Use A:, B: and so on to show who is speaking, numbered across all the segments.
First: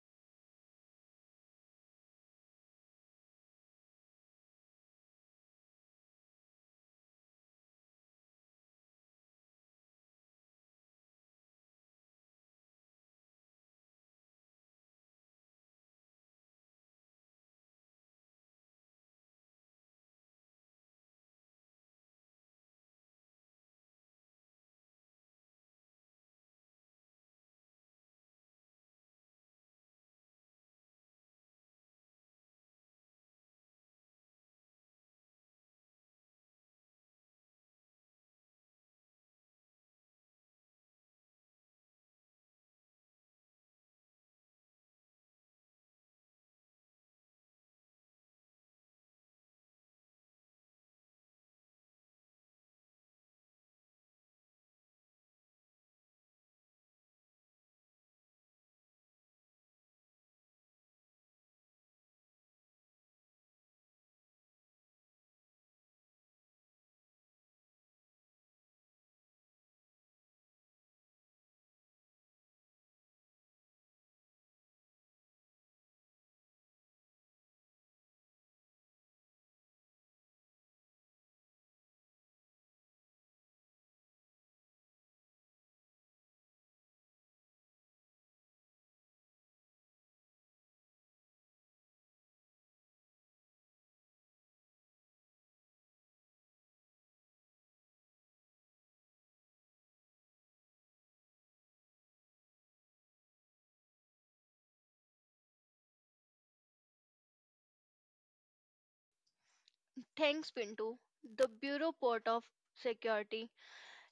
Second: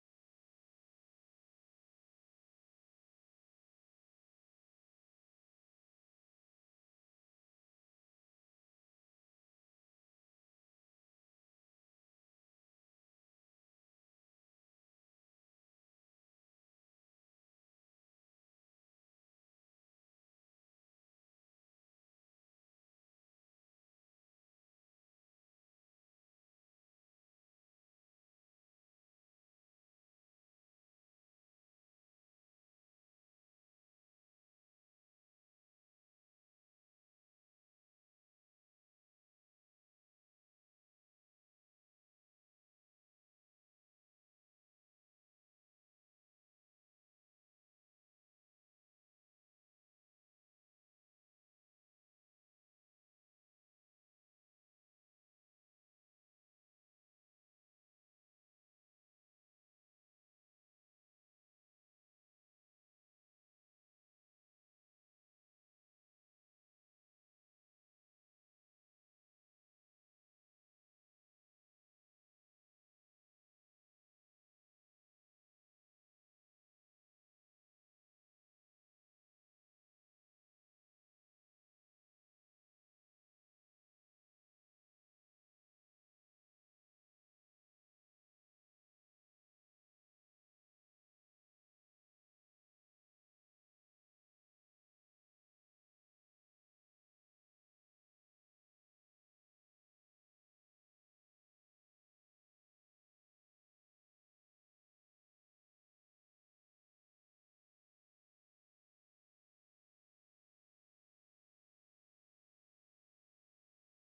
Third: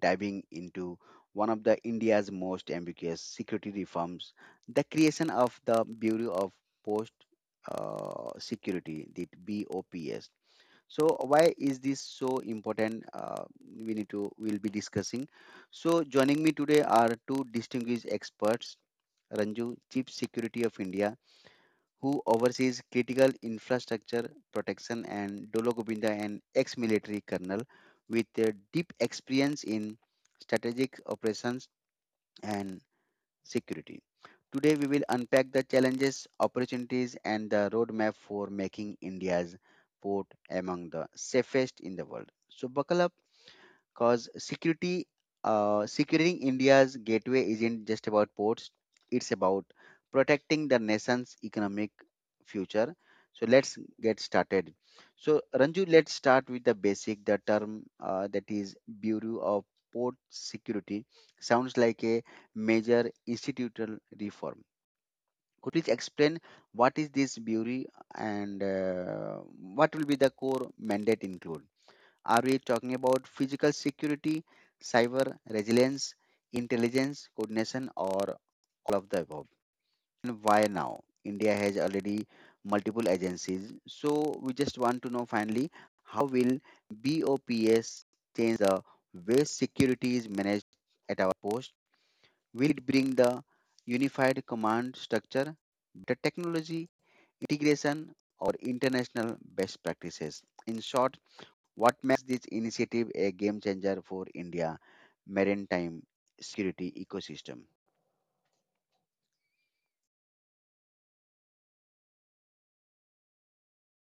A: diving into one of the India's most ambiguous security reforms, the creation of the Bureau of Post Security, the BOPS. So why is this so important? We need to we'll be discussing. So joining me today are two distinguished experts, Ranju, Chief Security of India, who oversees critical infrastructure protection, and Dolo Gobinda, an ex military colonel with a deep experience in strategic operations and security. Today, we will unpack the challenges, opportunities, and the roadmap for making India's port among the safest in the world. So, buckle up, because security, securing India's gateway isn't just about ports, it's about protecting the nation's economic future. So let's get started. So, Ranju, let's start with the basic, the term that is Bureau of Port Security. Sounds like a major institutional reform. Could you please explain what is this bureau, and what will be the core mandate include? Are we talking about physical security, cyber resilience, intelligence, coordination, or all of the above? And why now? India has already multiple agencies. So we just want to know finally how will BOPS change the way security is managed at our post? Will it bring the unified command structure, better technology, integration, or international best practices? In short, what makes this initiative a game changer for India maritime security ecosystem?
B: Thanks, Pinto. The Bureau Port of Security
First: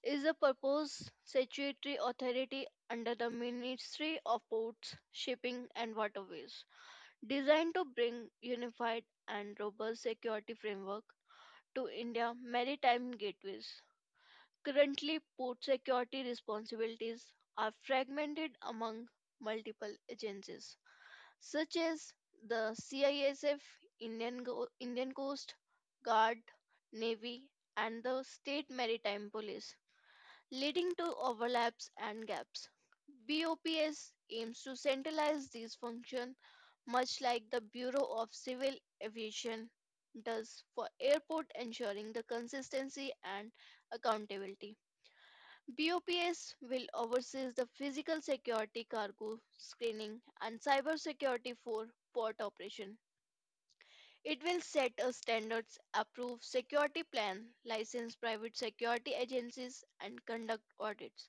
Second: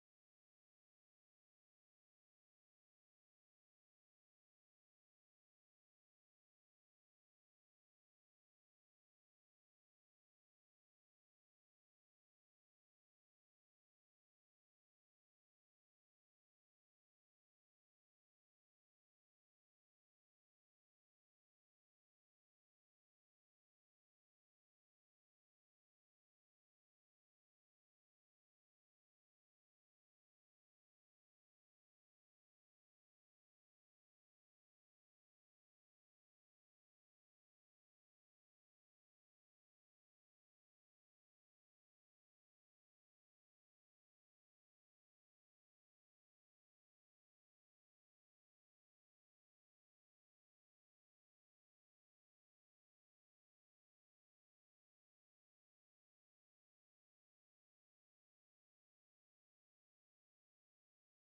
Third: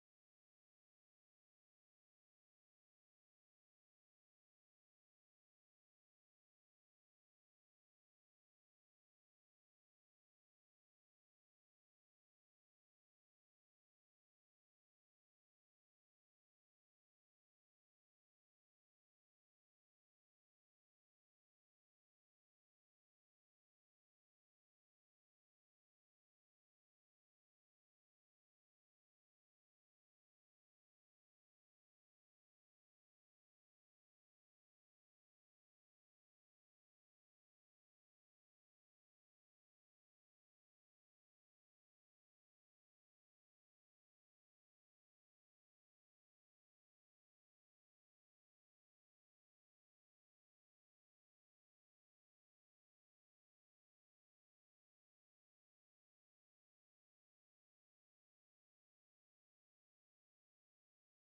B: is a proposed statutory authority under the Ministry of Ports, Shipping and Waterways, designed to bring unified and robust security framework to India maritime gateways. Currently, port security responsibilities are fragmented among multiple agencies such as the CISF, Indian Coast Guard, Navy, and the State Maritime Police, leading to overlaps and gaps. BOPS aims to centralize these functions, much like the Bureau of Civil Aviation does for airport, ensuring the consistency and accountability. BOPS will oversee the physical security cargo screening and cyber security for port operation. It will set a standards, approve security plan, license private security agencies, and conduct audits.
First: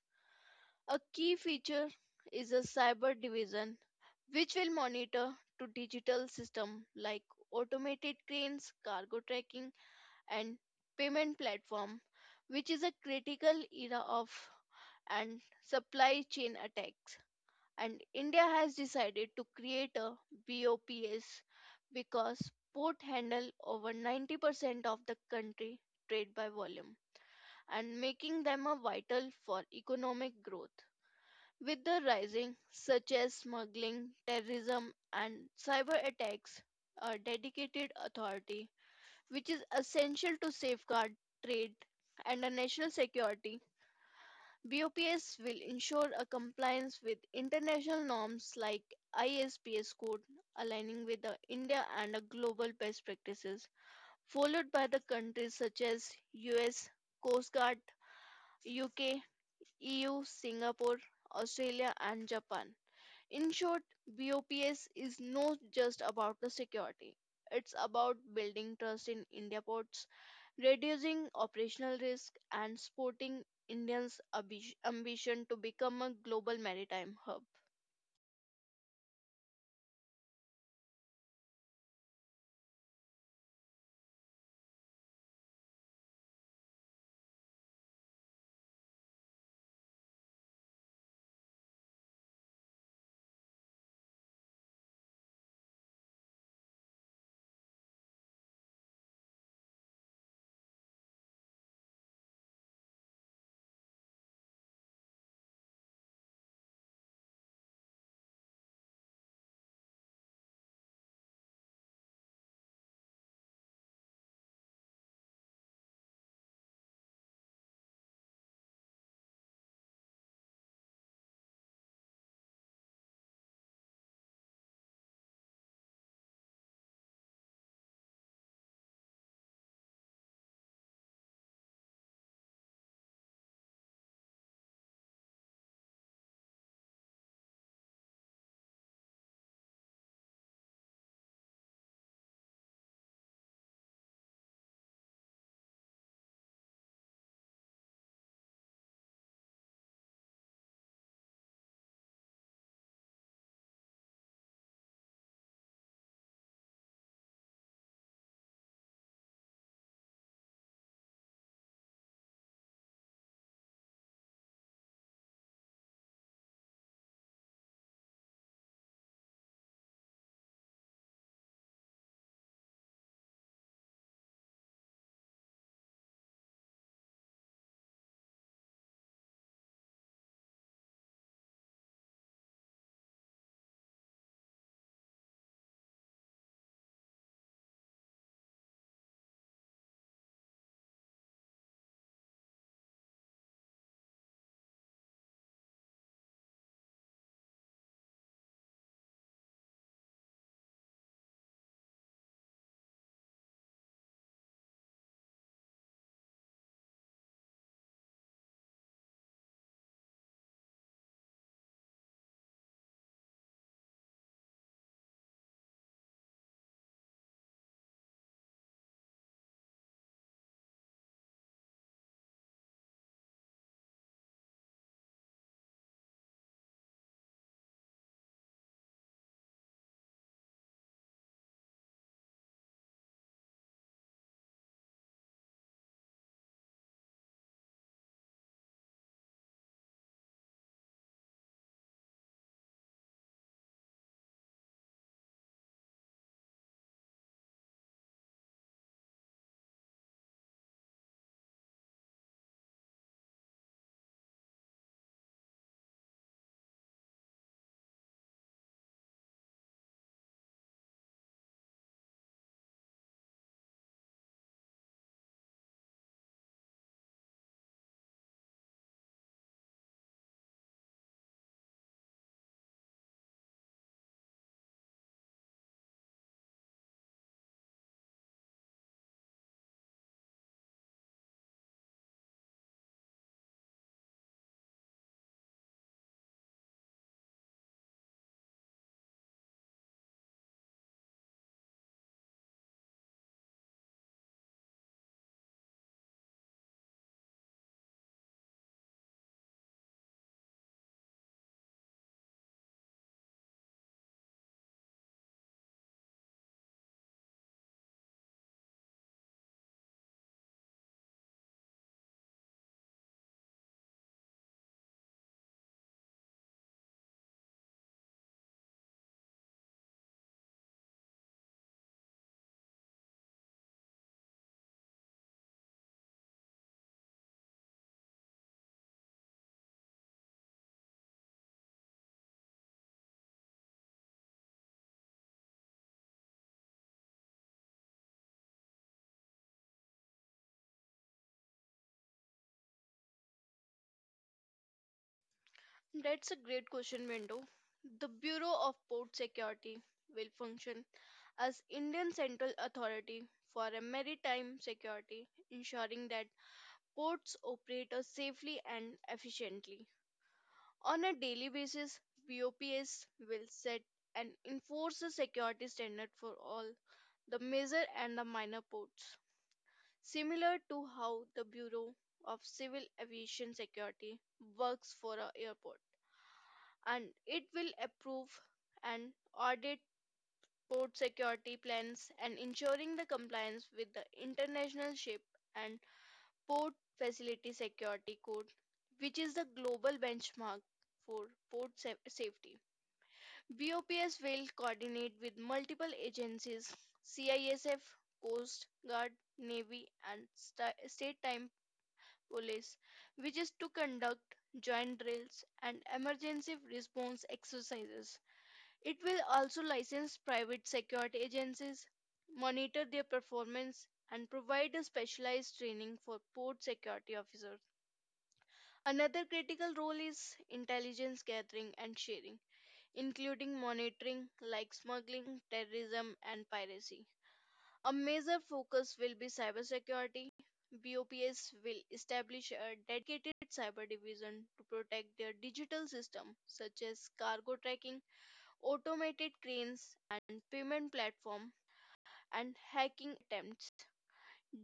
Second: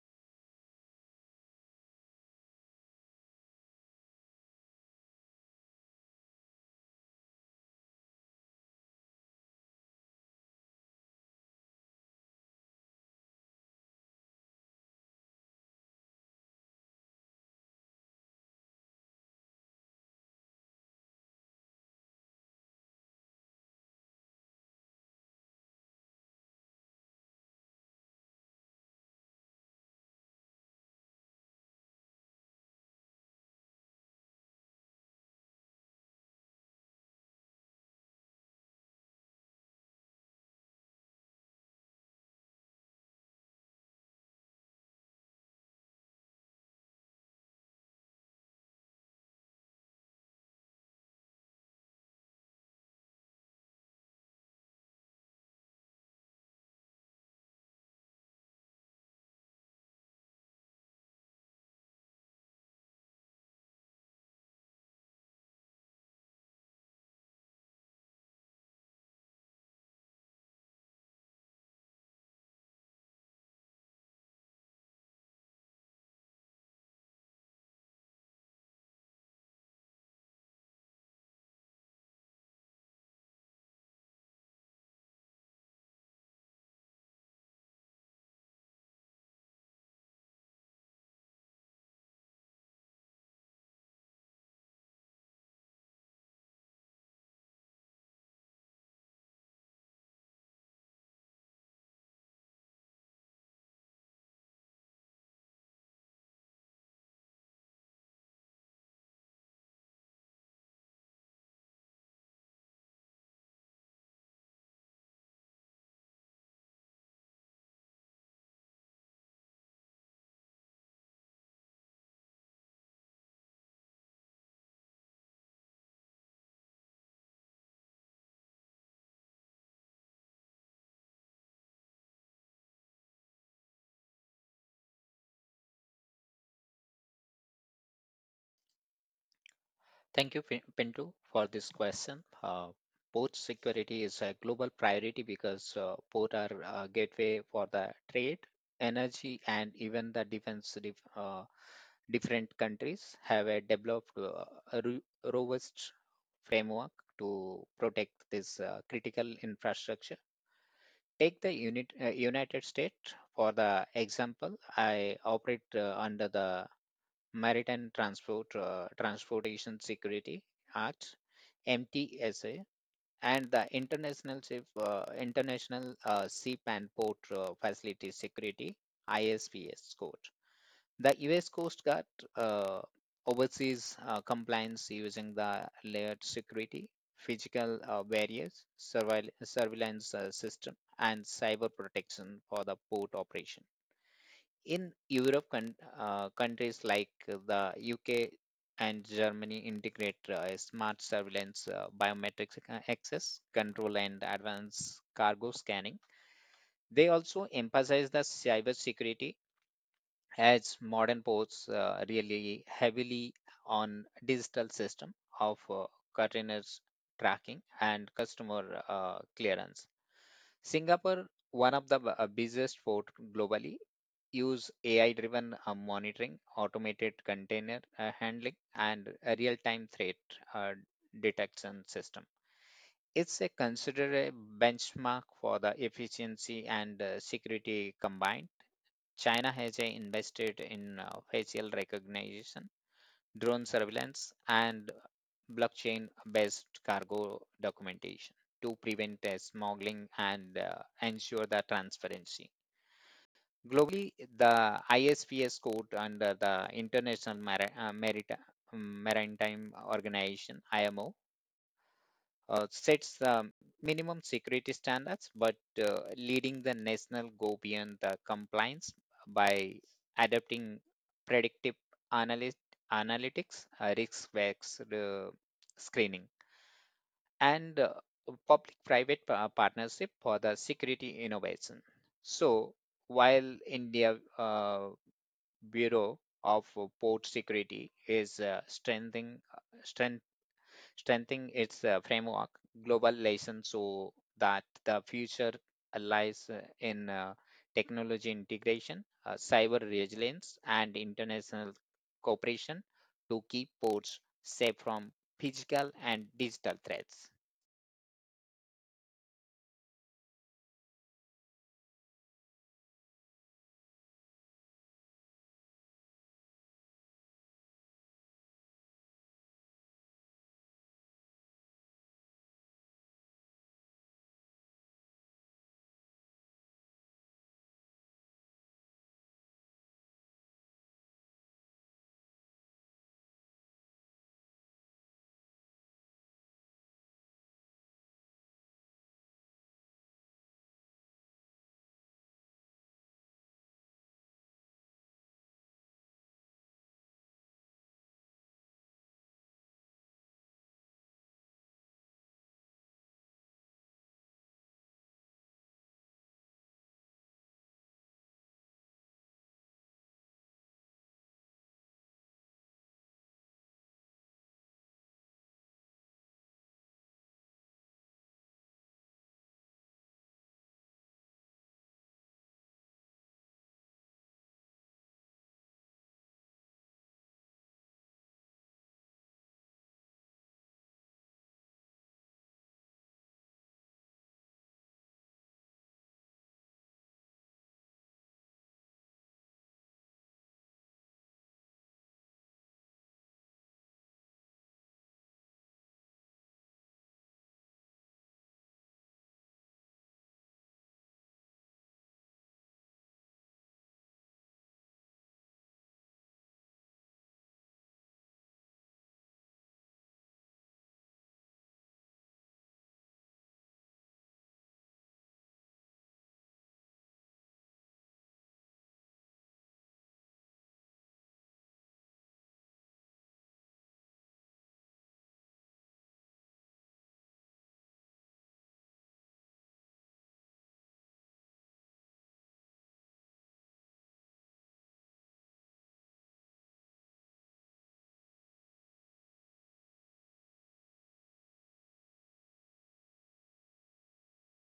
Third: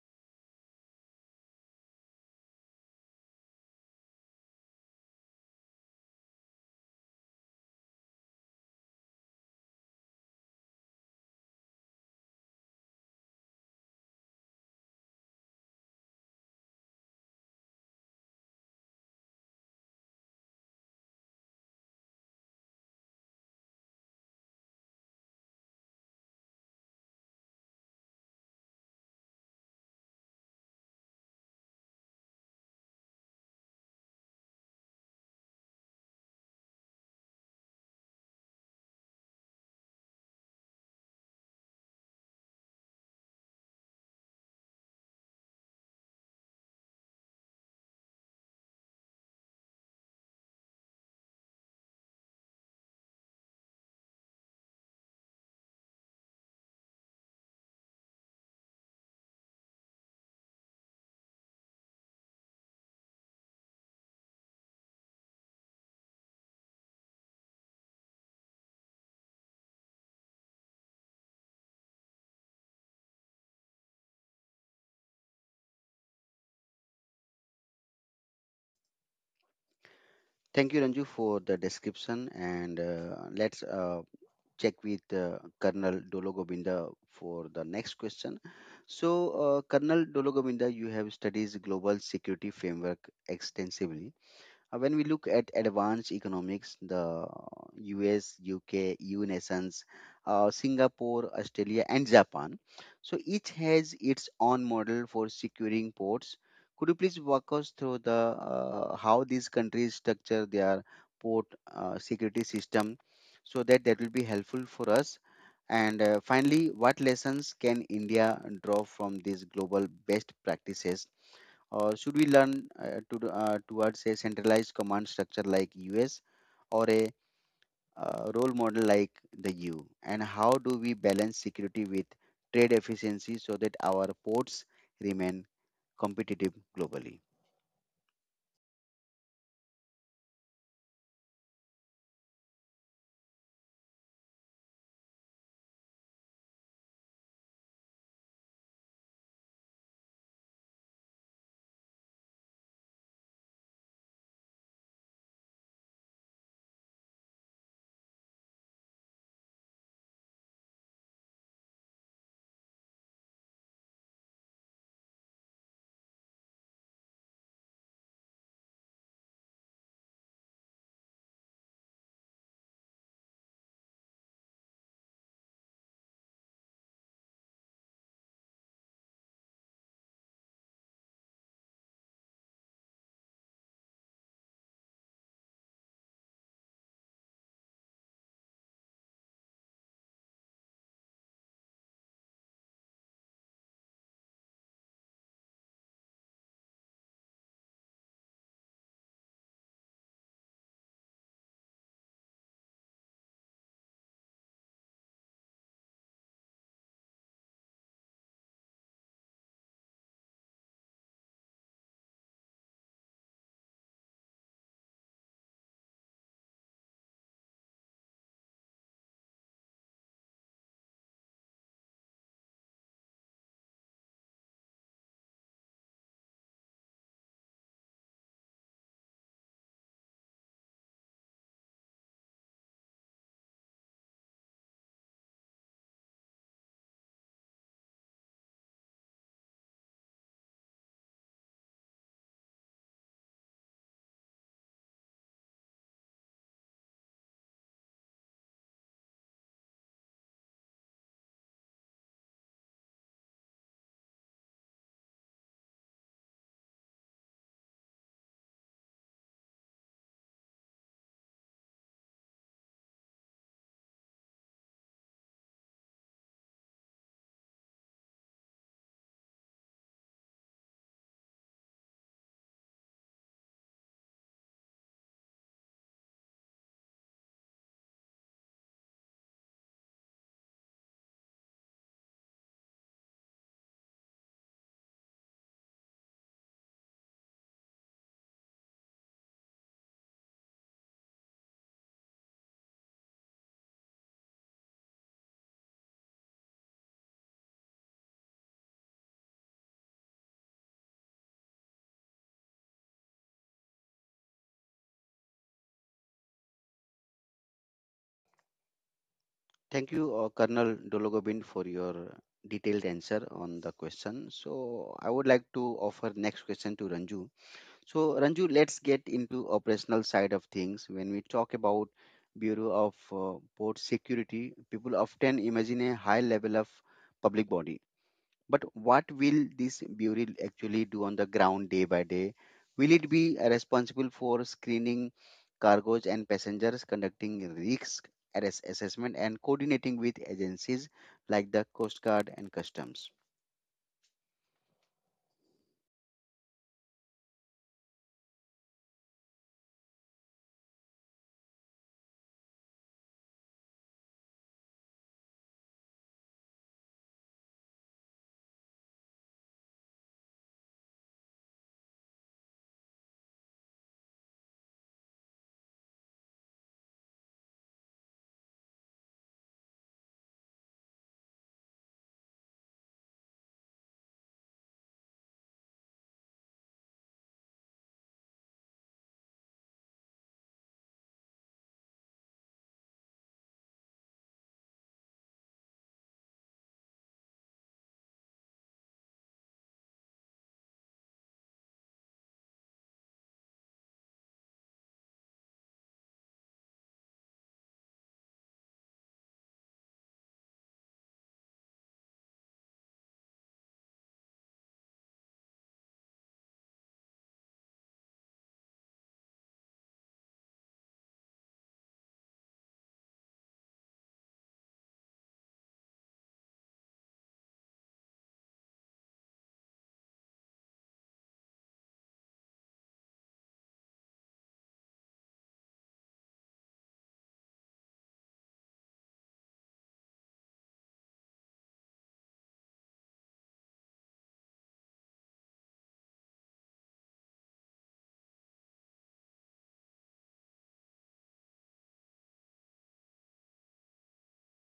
B: A key feature is a cyber division, which will monitor to digital system like automated cranes, cargo tracking, and payment platform, which is a critical era of and supply chain attacks. And India has decided to create a BOPS because port handle over 90% of the country trade by volume and making them a vital for economic growth. With the rising such as smuggling, terrorism and cyber attacks, a dedicated authority which is essential to safeguard trade and a national security. BOPS will ensure a compliance with international norms like ISPS code, aligning with the India and the global best practices, followed by the countries such as US, Coast Guard, UK, EU, Singapore, Australia, and Japan. In short, BOPS is not just about the security. It's about building trust in India ports, reducing operational risk and supporting Indians' ambition to become a global maritime hub.
A: Thank you, Ranju, for the description. And let's check with Colonel Dolo for the next question. So, Colonel Dolo, you have studied global security framework extensively. When we look at advanced economics, the US, UK, EU nations, Singapore, Australia, and Japan, so each has its own model for securing ports. Could you please walk us through the how these countries structure their port security system, so that will be helpful for us. And finally, what lessons can India draw from these global best practices, or should we learn towards a centralized command structure like US, or a role model like the EU? And how do we balance security with trade efficiency so that our ports remain competitive globally?
C: Thank you, Pinto, for this question. Port security is a global priority because ports are a gateway for the trade, energy, and even the defense. Different countries have a developed a ru- robust framework to protect this critical infrastructure. Take the United States for the example. I operate under the Maritime Transport Transportation Security Act, MTSA, and the International Ship and Port Facility Security (ISPS) code. The U.S. Coast Guard uh, oversees compliance using the layered security, physical barriers, surveillance system, and cyber protection for the port operation in Europe, countries like the UK and Germany integrate smart surveillance, biometrics access control, and advanced cargo scanning. They also emphasize the cybersecurity as modern ports really heavily on digital system of containers tracking and customer clearance. Singapore, one of the busiest port globally, use AI-driven monitoring, automated container handling, and a real-time threat uh, detection system. It's a considerable benchmark for the efficiency and security combined. China has invested in facial recognition, drone surveillance, and blockchain based cargo documentation to prevent smuggling and ensure the transparency. Globally, the ISPS code under the Maritime Organization, IMO, sets minimum security standards, but leading the national go beyond the compliance by adopting predictive analyst, analytics, risk-based screening, and public-private partnership for the security innovation. So, while India Bureau of Port Security is strengthening strengthening its framework, global lessons so that the future lies in technology integration, cyber resilience, and international cooperation to keep ports safe from physical and digital threats.
A: Thank you, Colonel Dologobind, for your detailed answer on the question. So I would like to offer next question to Ranju. So, Ranju, let's get into operational side of things. When we talk about Bureau of Port Security, people often imagine a high level of public body. But what will this bureau actually do on the ground day by day? Will it be responsible for screening cargoes and passengers, conducting risk arrest assessment, and coordinating with agencies like the Coast Guard and Customs?
B: That's a great question, Window. The Bureau of Port Security will function as Indian central authority for a maritime security, ensuring that ports operate safely and efficiently. On a daily basis, BOPS will set and enforce a security standard for all the major and the minor ports, similar to how the Bureau of Civil Aviation Security works for an airport, and it will approve and audit port security plans and ensuring the compliance with the International Ship and Port Facility Security Code, which is the global benchmark for port safety. BOPS will coordinate with multiple agencies, CISF, Coast Guard, Navy, and state time police, which is to conduct joint drills and emergency response exercises. It will also license private security agencies, monitor their performance, and provide a specialized training for port security officers. Another critical role is intelligence gathering and sharing, including monitoring like smuggling, terrorism, and piracy. A major focus will be cybersecurity. BOPS will establish a dedicated cyber division to protect their digital system such as cargo tracking, automated cranes and payment platform and hacking attempts.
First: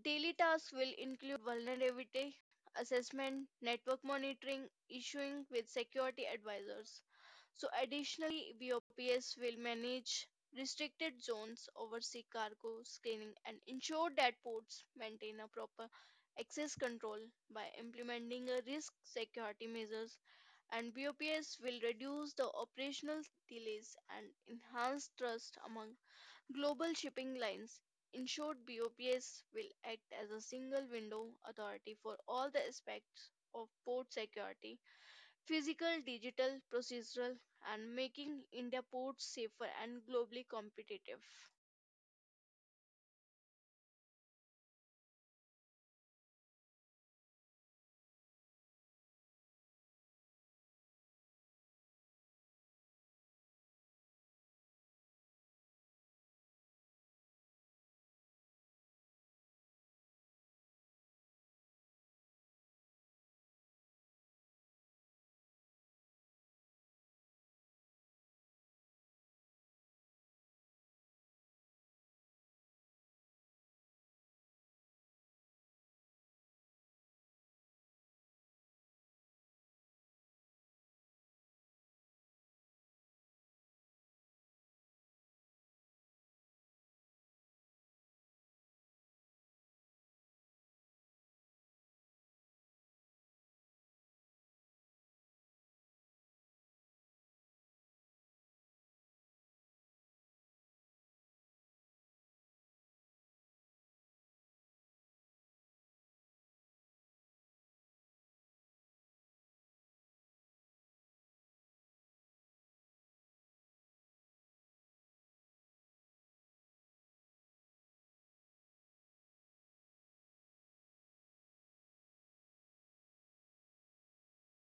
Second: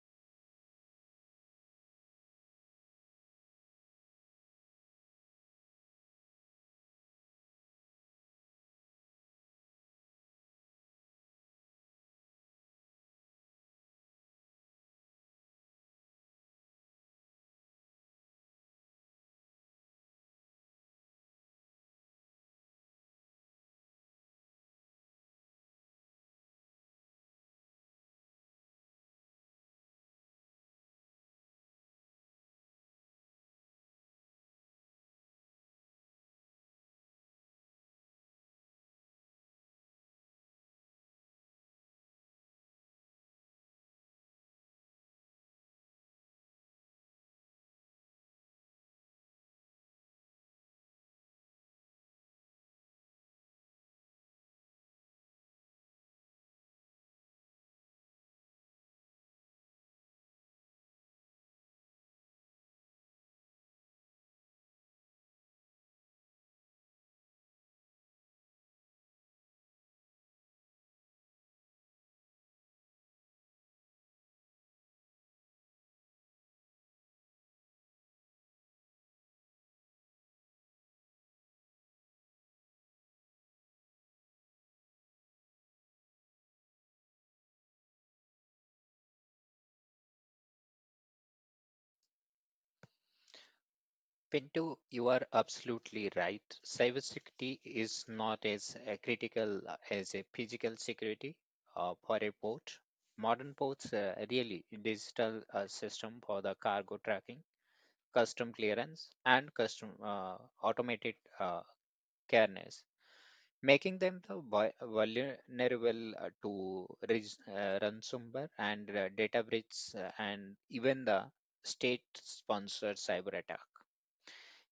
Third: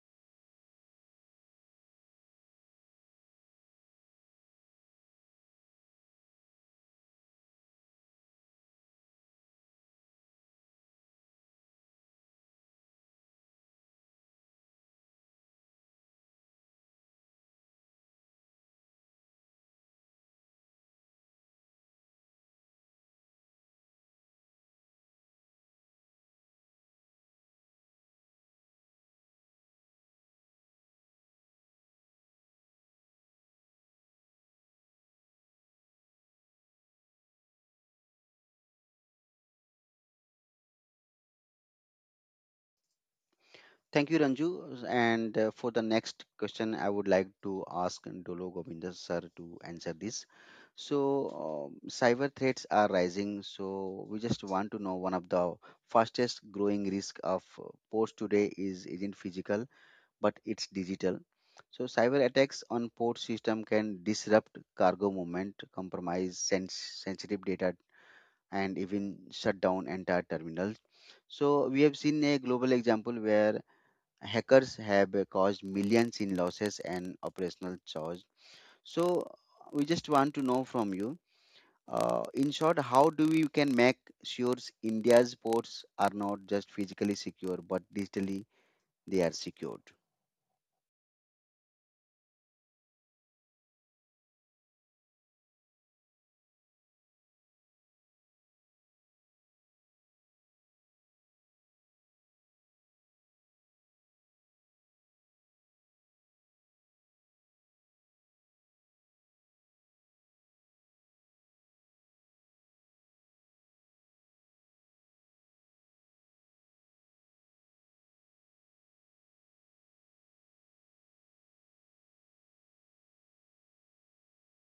B: Daily tasks will include vulnerability assessment, network monitoring, issuing with security advisors. So, additionally, BOPS will manage restricted zones, oversee cargo screening, and ensure that ports maintain a proper access control by implementing a risk security measures. And BOPS will reduce the operational delays and enhance trust among global shipping lines. In short, BOPS will act as a single window authority for all the aspects of port security, physical, digital, procedural, and making India ports safer and globally competitive.
A: Thank you, Ranju. And for the next question, I would like to ask Dolo Govinda sir to answer this. So, cyber threats are rising. So, we just want to know one of the fastest growing risk of ports today is isn't physical, but it's digital. So, cyber attacks on port system can disrupt cargo movement, compromise sensitive data, and even shut down entire terminals. So, we have seen a global example where hackers have caused millions in losses and operational charge. So we just want to know from you, in short, how do we can make sure India's ports are not just physically secure, but digitally they are secured?
C: Pinto, you are absolutely right. Cybersecurity is not as critical as a physical security for a port. Modern ports really digital system for the cargo tracking custom clearance, and custom automated careness, making them the vulnerable to ransomware and data breach and even the state-sponsored cyber attack.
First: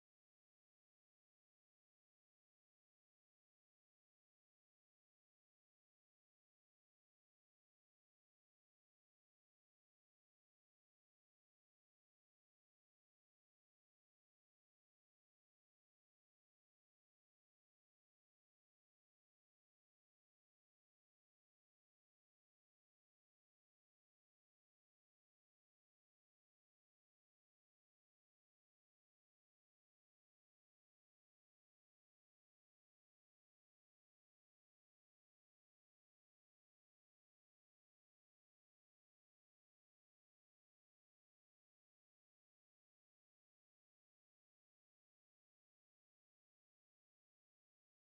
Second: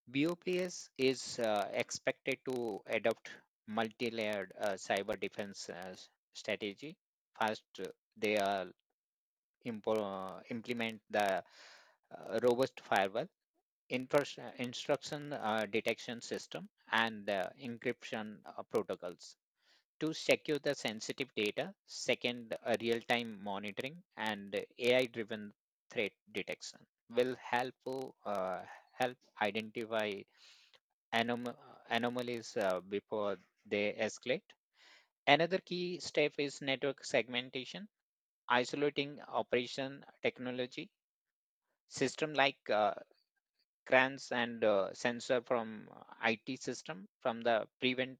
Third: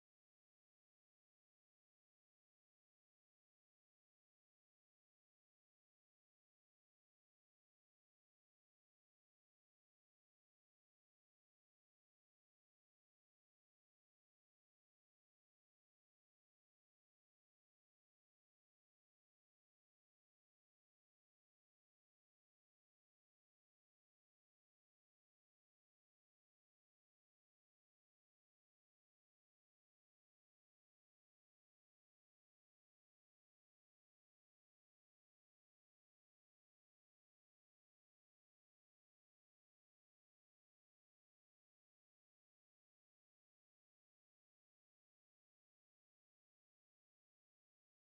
C: BOPS is expected to adopt multi-layered cyber defense strategy. First, they are implement the robust firewall instruction detection system and encryption protocols to secure the sensitive data second real-time monitoring and ai driven threat detection will help uh, help identify anom- anomalies before they escalate another key step is network segmentation isolating operation technology system like crans and sensor from IT system from the prevent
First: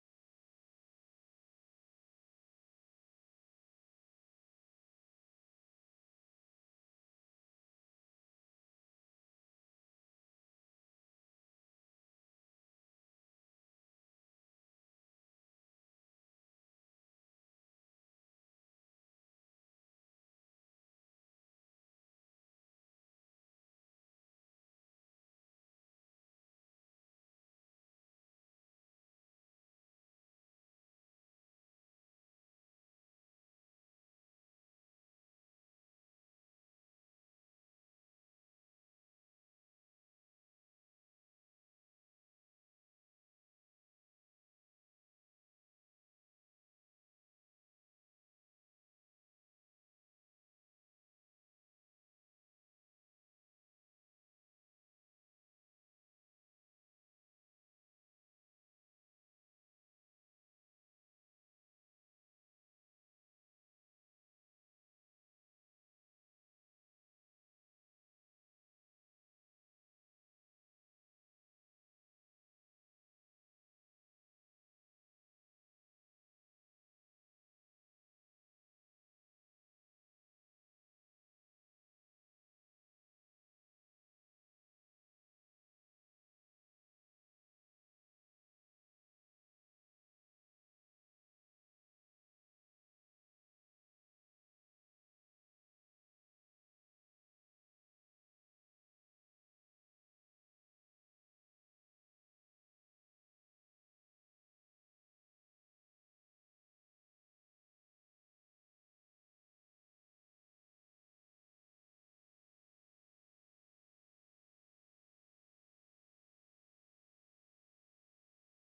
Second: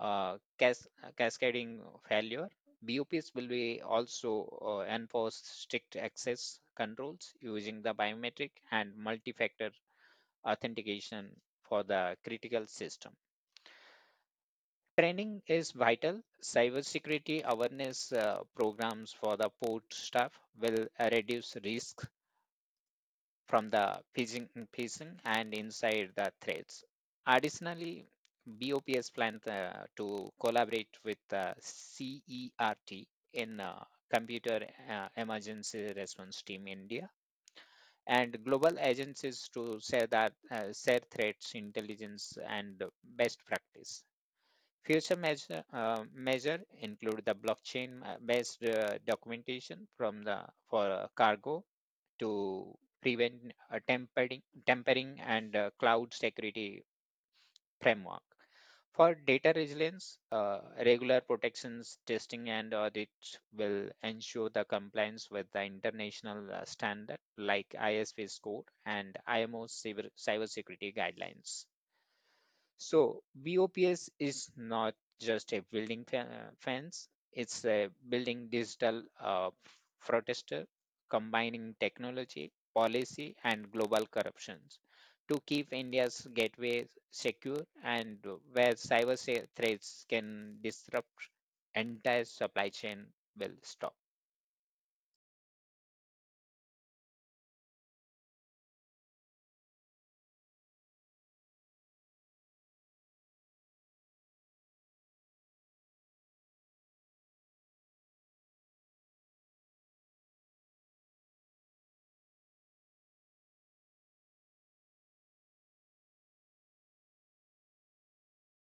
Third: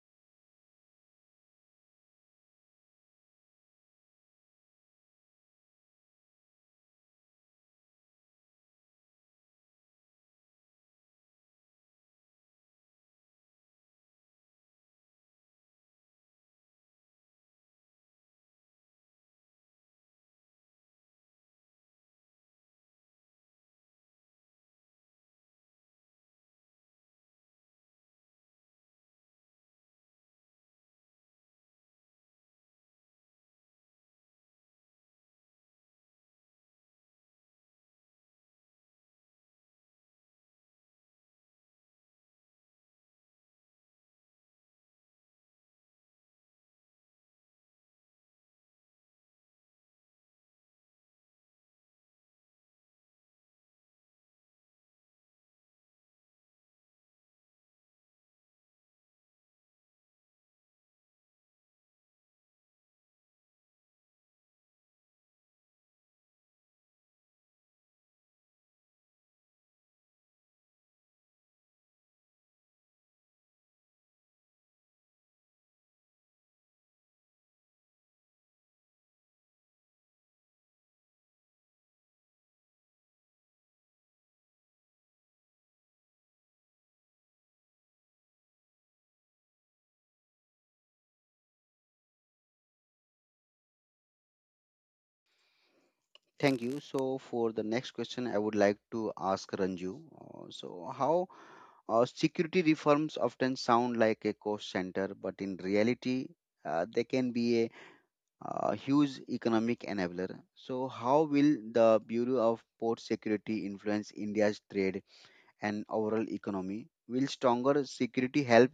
C: uh, cas- cascading failure. BOPs will be also enforce strict access controls using the biometric and multi-factor authentication for the critical system. Training is vital. Cybersecurity awareness programs for the port staff will reduce risk from the pigeon and inside the threads. Additionally, BOPS plans to collaborate with CERT in Computer Emergency Response Team India and global agencies to share that share threats, intelligence, and best practice. Future measure include the blockchain-based documentation from the for cargo to prevent tempering and cloud security framework. For data resilience, regular protections, testing, and audits will ensure the compliance with the international standard like ISV score and IMO cyber cybersecurity guidelines. So BOPS is not just a fence, it's a building digital protester combining technology, policy, and global corruptions to keep India's gateway secure and where threats can disrupt entire supply chain will stop.
A: Thank you. So for the next question, I would like to ask Ranju. So how security reforms often sound like a cost center, but in reality, they can be a huge economic enabler. So, how will the Bureau of Port Security influence India's trade and overall economy? Will stronger security help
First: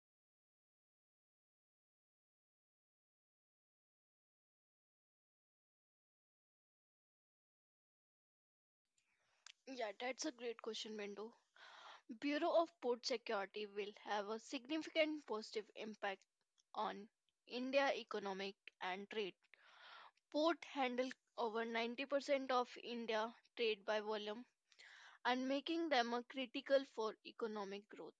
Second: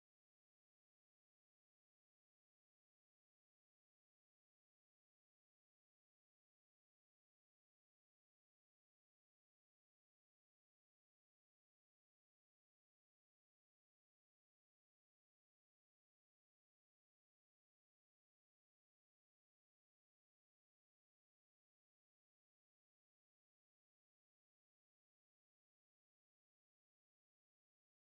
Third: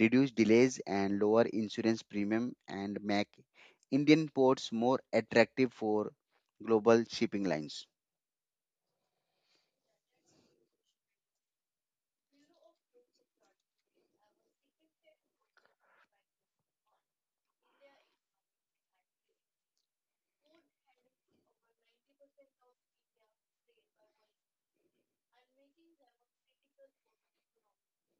A: reduce delays and lower insurance premium, and make Indian ports more attractive for global shipping lines?
B: Yeah, that's a great question, Mendo. Bureau of Port Security will have a significant positive impact on India economic and trade. Port handle over 90% of India trade by volume and making them a critical for economic growth.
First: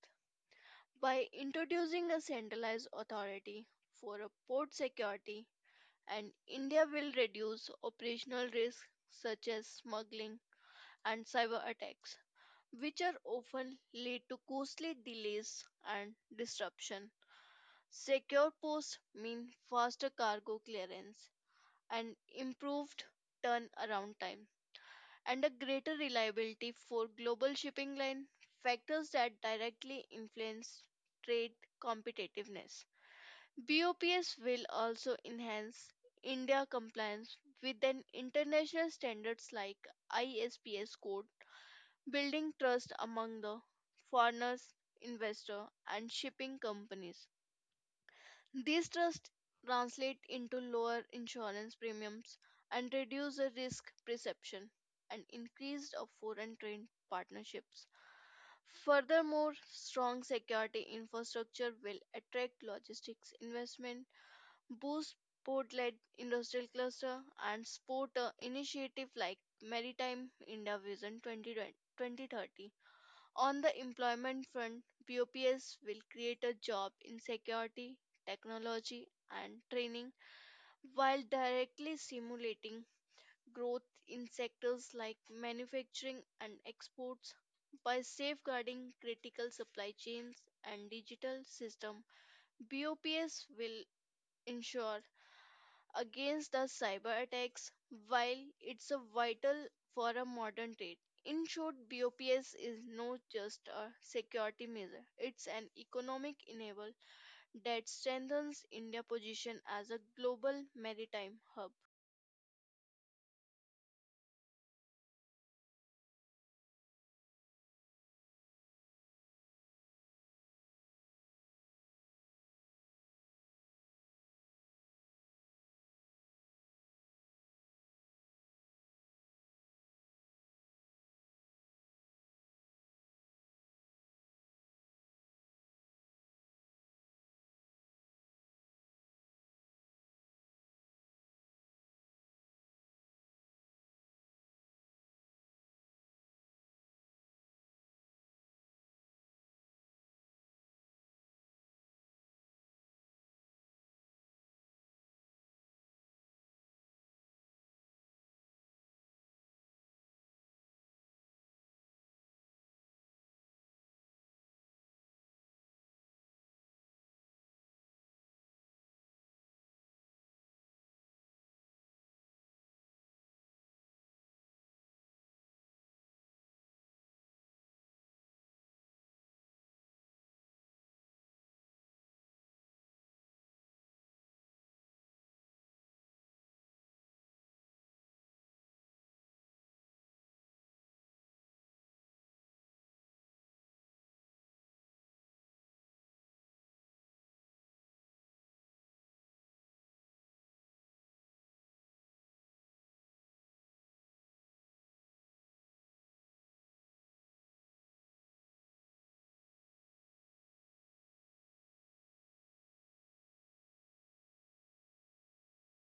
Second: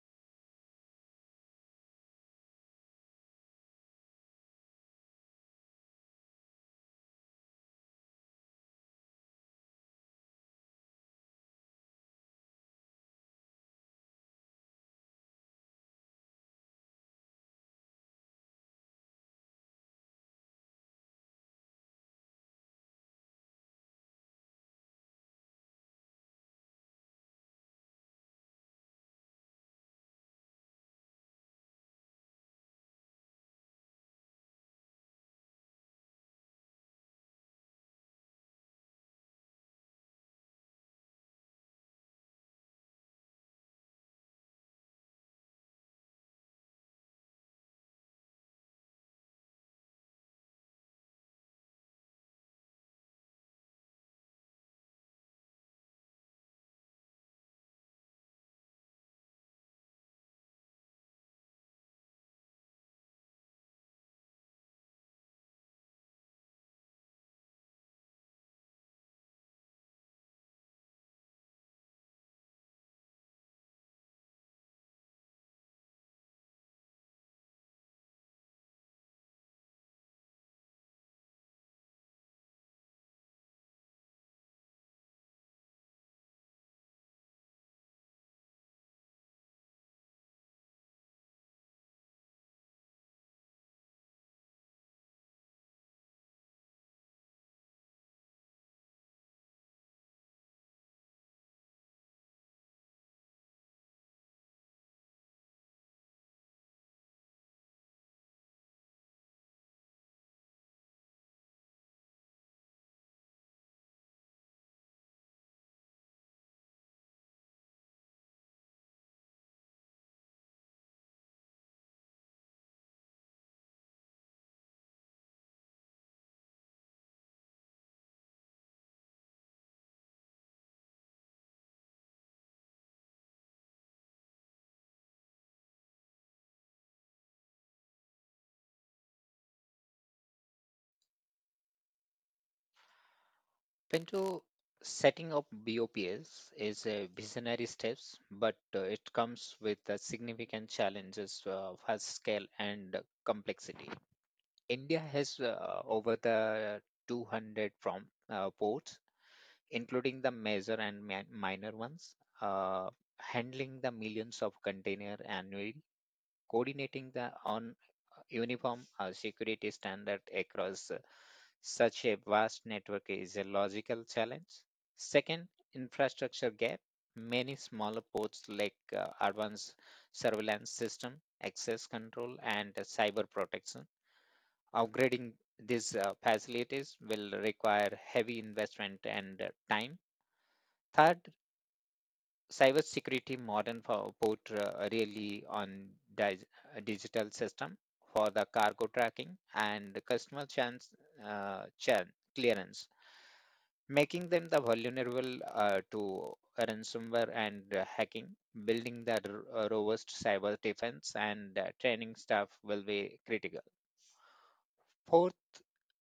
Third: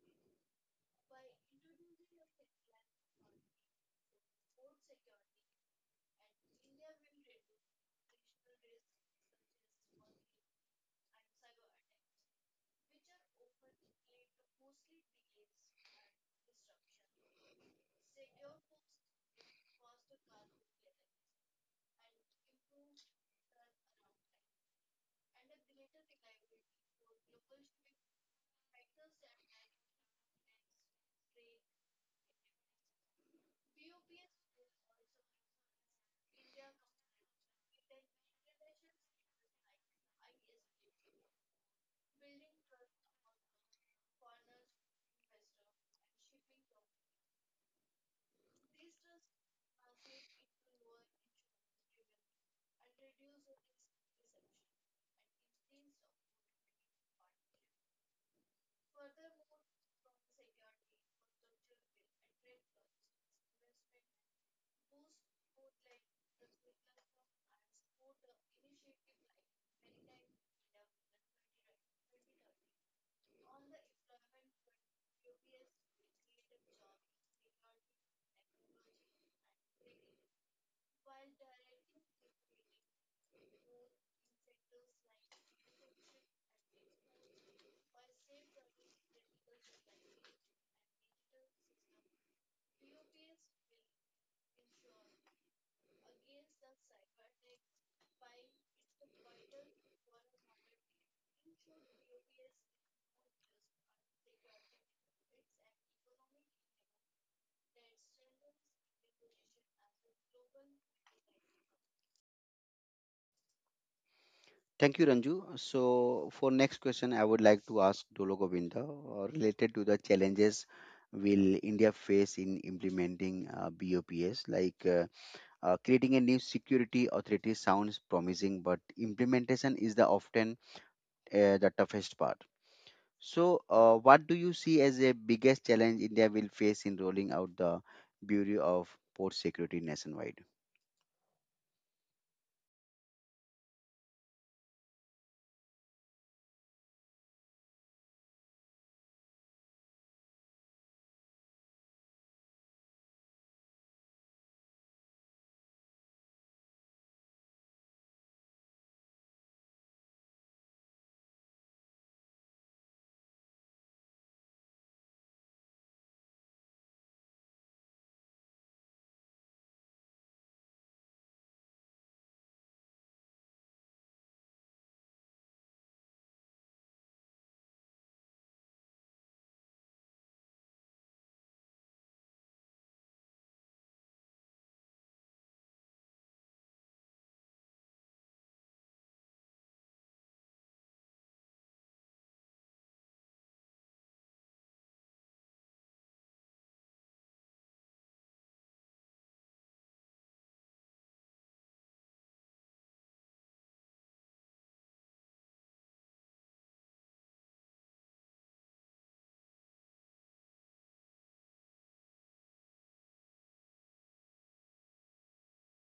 B: By introducing a centralized authority for a port security, and India will reduce operational risks such as smuggling and cyber attacks, which are often lead to costly delays and disruption. Secure ports mean faster cargo clearance and improved turnaround times and a greater reliability for global shipping line, factors that directly influence trade competitiveness. BOPS will also enhance India compliance with an international standards like ISPS code, building trust among the foreigners, investor and shipping companies. These trusts translate into lower insurance premiums and reduce the risk perception and increased of foreign trade partnerships. Furthermore, strong security infrastructure will attract logistics investment, boost port-led industrial cluster, and support initiative like Maritime India Vision 2020 2030. On the employment front, BOPS will create a job in security, technology, and training while directly simulating growth in sectors like manufacturing and exports. By safeguarding critical supply chains and digital system, BOPS will ensure against the cyber attacks, while it's a vital for a modern trade. In short, BOPS is not just a security measure, it's an economic enabler that strengthens India's position as a global maritime hub.
A: Thank you, Ranju. So, for next question, I would like to ask Dolo Govinda related to the challenges will India face in implementing BOPS like. Creating a new security authority sounds promising, but implementation is the often the toughest part. So, what do you see as the biggest challenge India will face in rolling out the Bureau of Port Security nationwide?
C: Pinto, setting up BOPs is a visionary steps, but it comes with significant challenges of for scale and complexity. India has over the 200 from ports, including the major and minor ones, handling the millions of container annually coordinating the on uniform security standard across such a vast network is a logical challenge. Second, infrastructure gap. Many smaller ports lack advanced surveillance system, access control, and cyber protection. Upgrading these facilities will require heavy investment and time. Third, cybersecurity modern for put really on dig- digital system for the cargo tracking and the customer chance clearance, making them the vulnerable to ransomware and hacking. Building the robust cyber defense and training staff will be critical. Fourth,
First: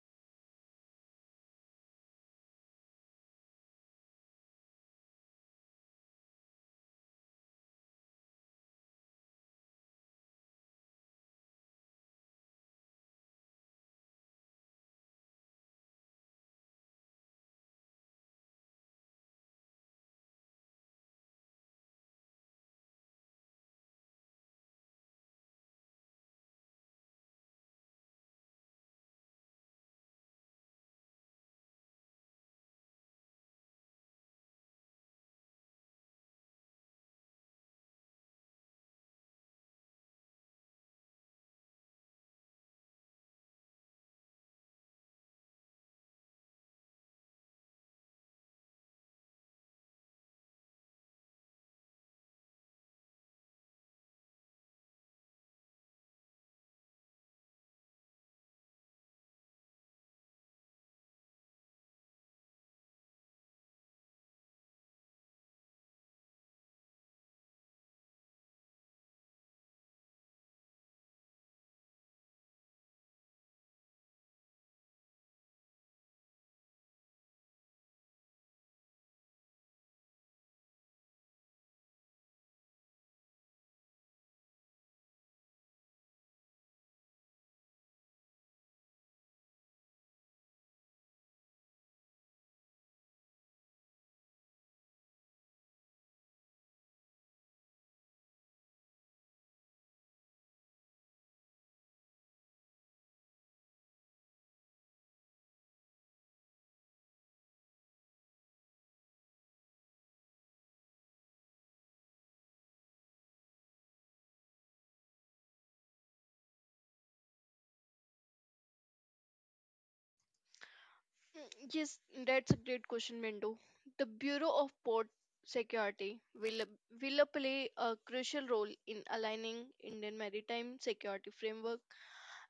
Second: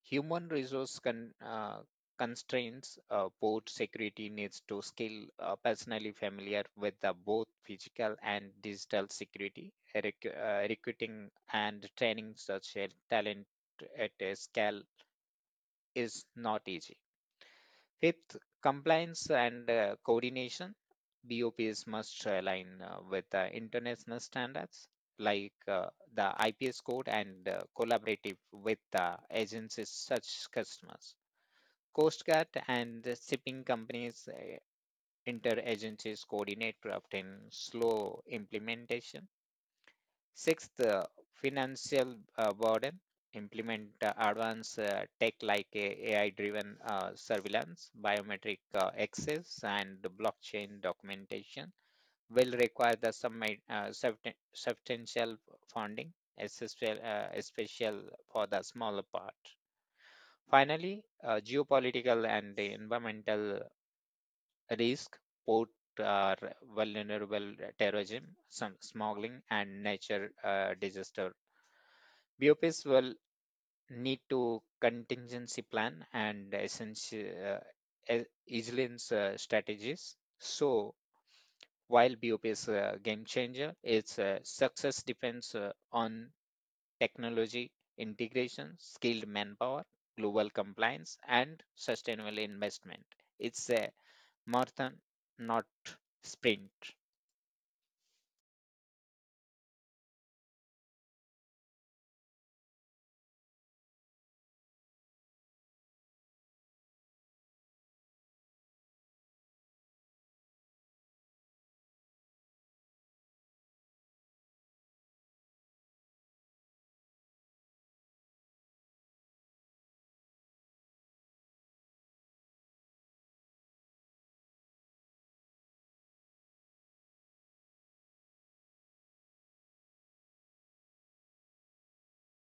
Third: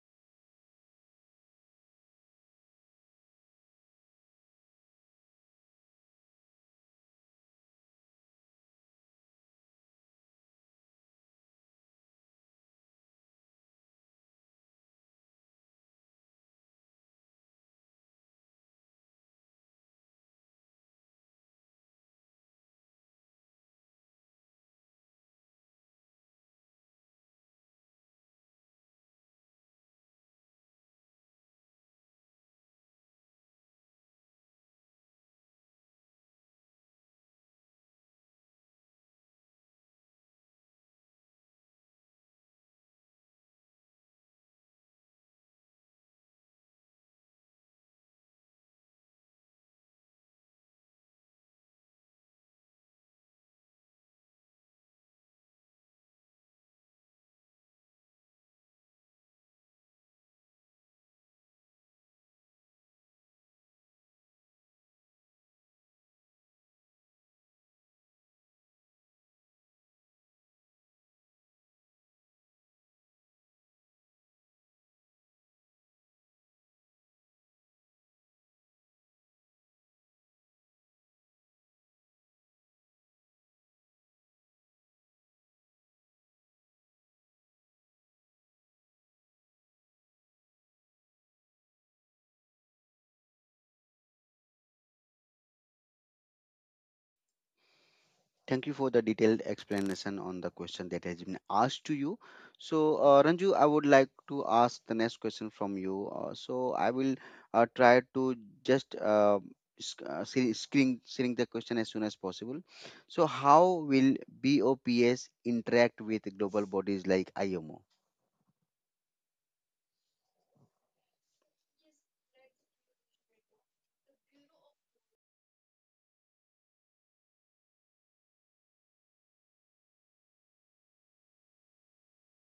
C: human resource constraints, port security needs to scale personally familiar with the both physical and digital security, recruiting and training such a talent at a scale is not easy. Fifth, compliance and coordination. BOPs must align with international standards like the IPS code and collaborative with agencies such customers. Coast Guard and the shipping companies agencies coordinate often slow implementation sixth, financial burden. Implement advanced tech like AI driven surveillance, biometric access, and the blockchain documentation will require the some substantial funding, especially especial for the smaller part. Finally, geopolitical and the environmental risk port uh, vulnerable terrorism, some smuggling, and nature disaster. BOPs will need to contingency plan and essential uh, e-, resilience strategies. So while BOP is a game changer, its success depends on technology integration, skilled manpower, global compliance, and sustainable investment. It's a marathon, not sprint.
A: Thank you for the detailed explanation on the question that has been asked to you. So, Ranju, I would like to ask the next question from you. So, I will try to just screen the question as soon as possible. So, how will BOPS interact with global bodies like IMO?
B: Mm, yes, that's a great question, Bindu. The Bureau of Port Security will play a crucial role in aligning Indian maritime security framework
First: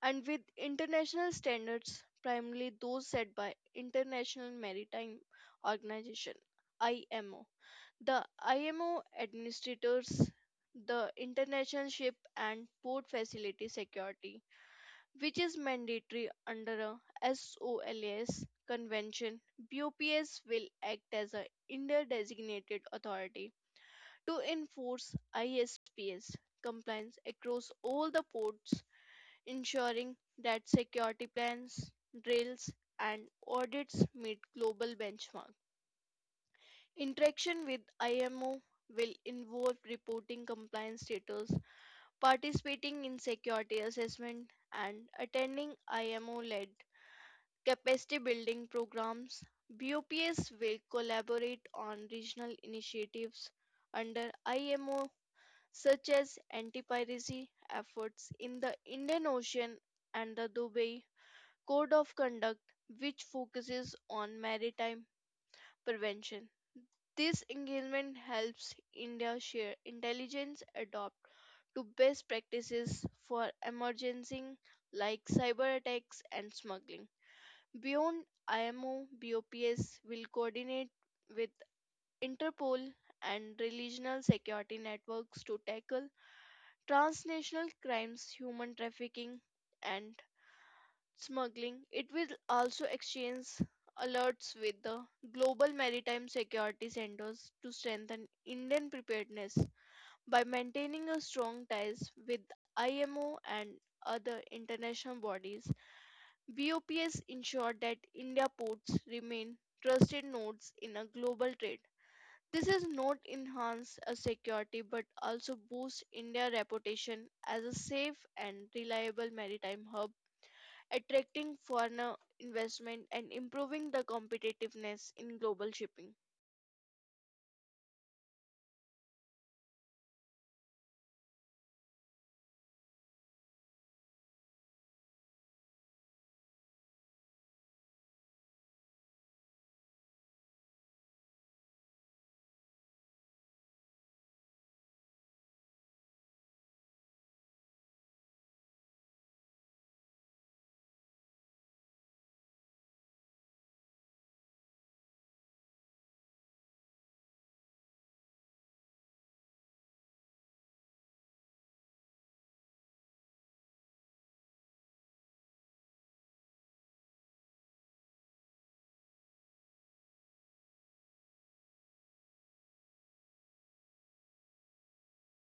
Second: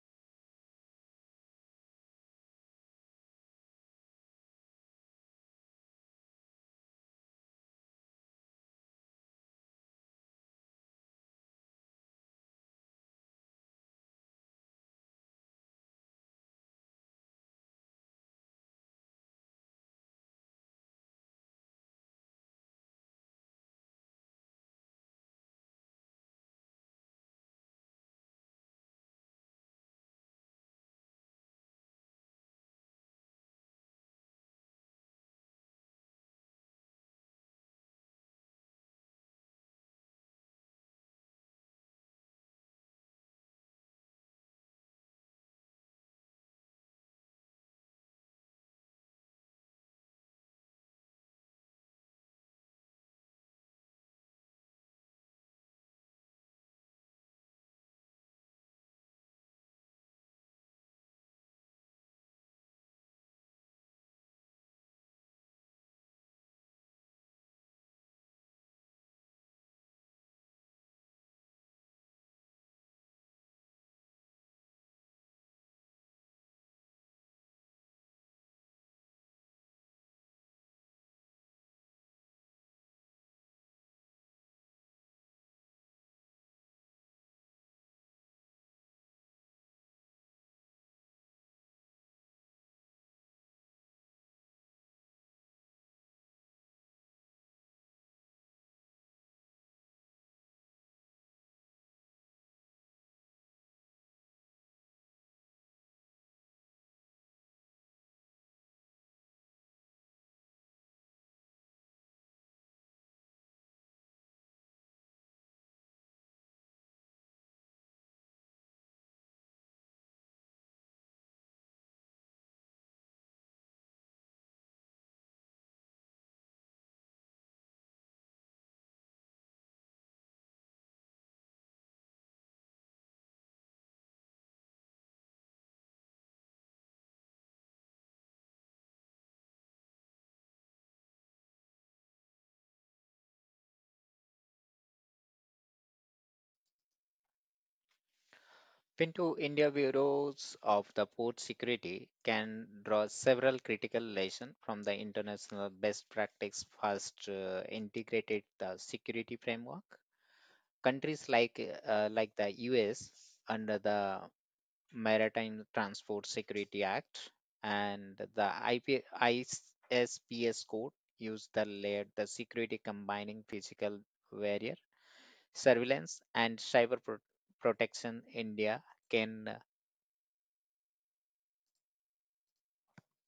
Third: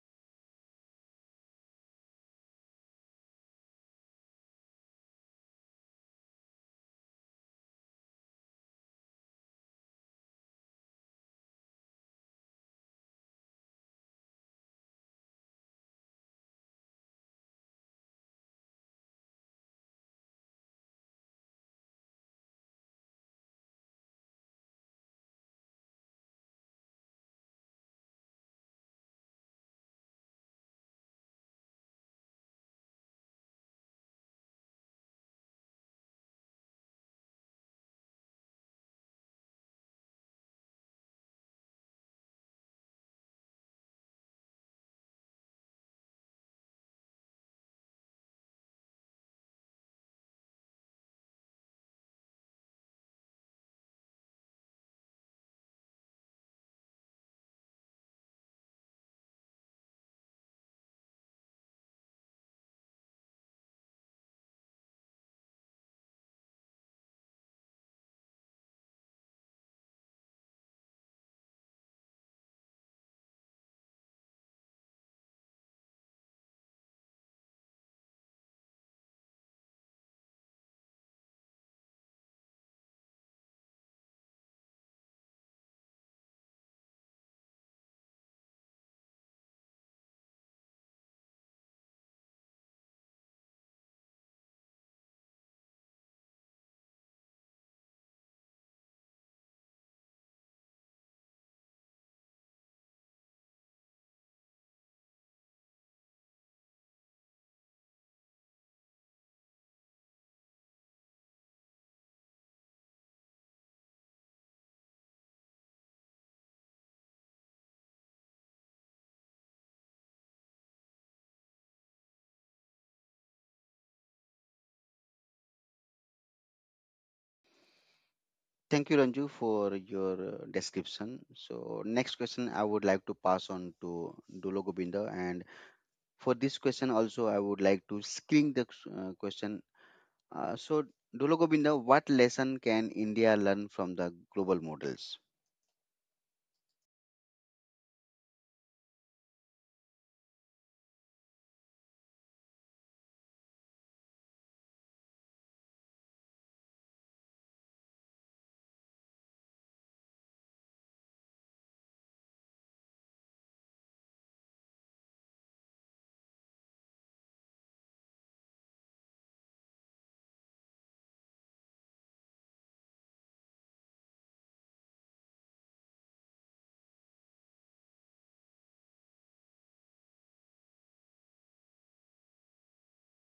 B: and with international standards, primarily those set by International Maritime Organization (IMO). The IMO administers the international ship and port facility security, which is mandatory under a SOLAS convention. BOPS will act as a India designated authority to enforce ISPS compliance across all the ports, ensuring that security plans, drills, and audits meet global benchmarks. Interaction with IMO will involve reporting compliance status, participating in security assessment, and attending IMO led capacity building programs. BOPS will collaborate on regional initiatives under IMO, such as anti piracy efforts in the Indian Ocean and the Dubai Code of Conduct, which focuses on maritime prevention. This engagement helps India share intelligence adopt to best practices for emergency like cyber attacks and smuggling. Beyond IMO, BOPS will coordinate with Interpol and regional security networks to tackle transnational crimes, human trafficking, and smuggling. It will also exchange alerts with the Global Maritime Security Centers to strengthen Indian preparedness by maintaining a strong ties with IMO and other international bodies. BOPS ensured that India ports remain trusted nodes in a global trade. This is not enhance a security but also boost India's reputation as a safe and reliable maritime hub, attracting foreign investment and improving the competitiveness in global shipping.
A: Thank you, Ranju, for your description. So, next question I would like to pass on to Dulo Govinda, and for this question also, I would like to screen the question, so Dulo Govinda, what lesson can India learn from the global models?
C: Pinto India Bureaus of the Port Security can draw several critical lessons from the international best practice first integrated the security framework. Countries like the US under the Maritime Transport Security Act and the IP, ISPS code use the layered the security combining physical barrier. Surveillance and protection India can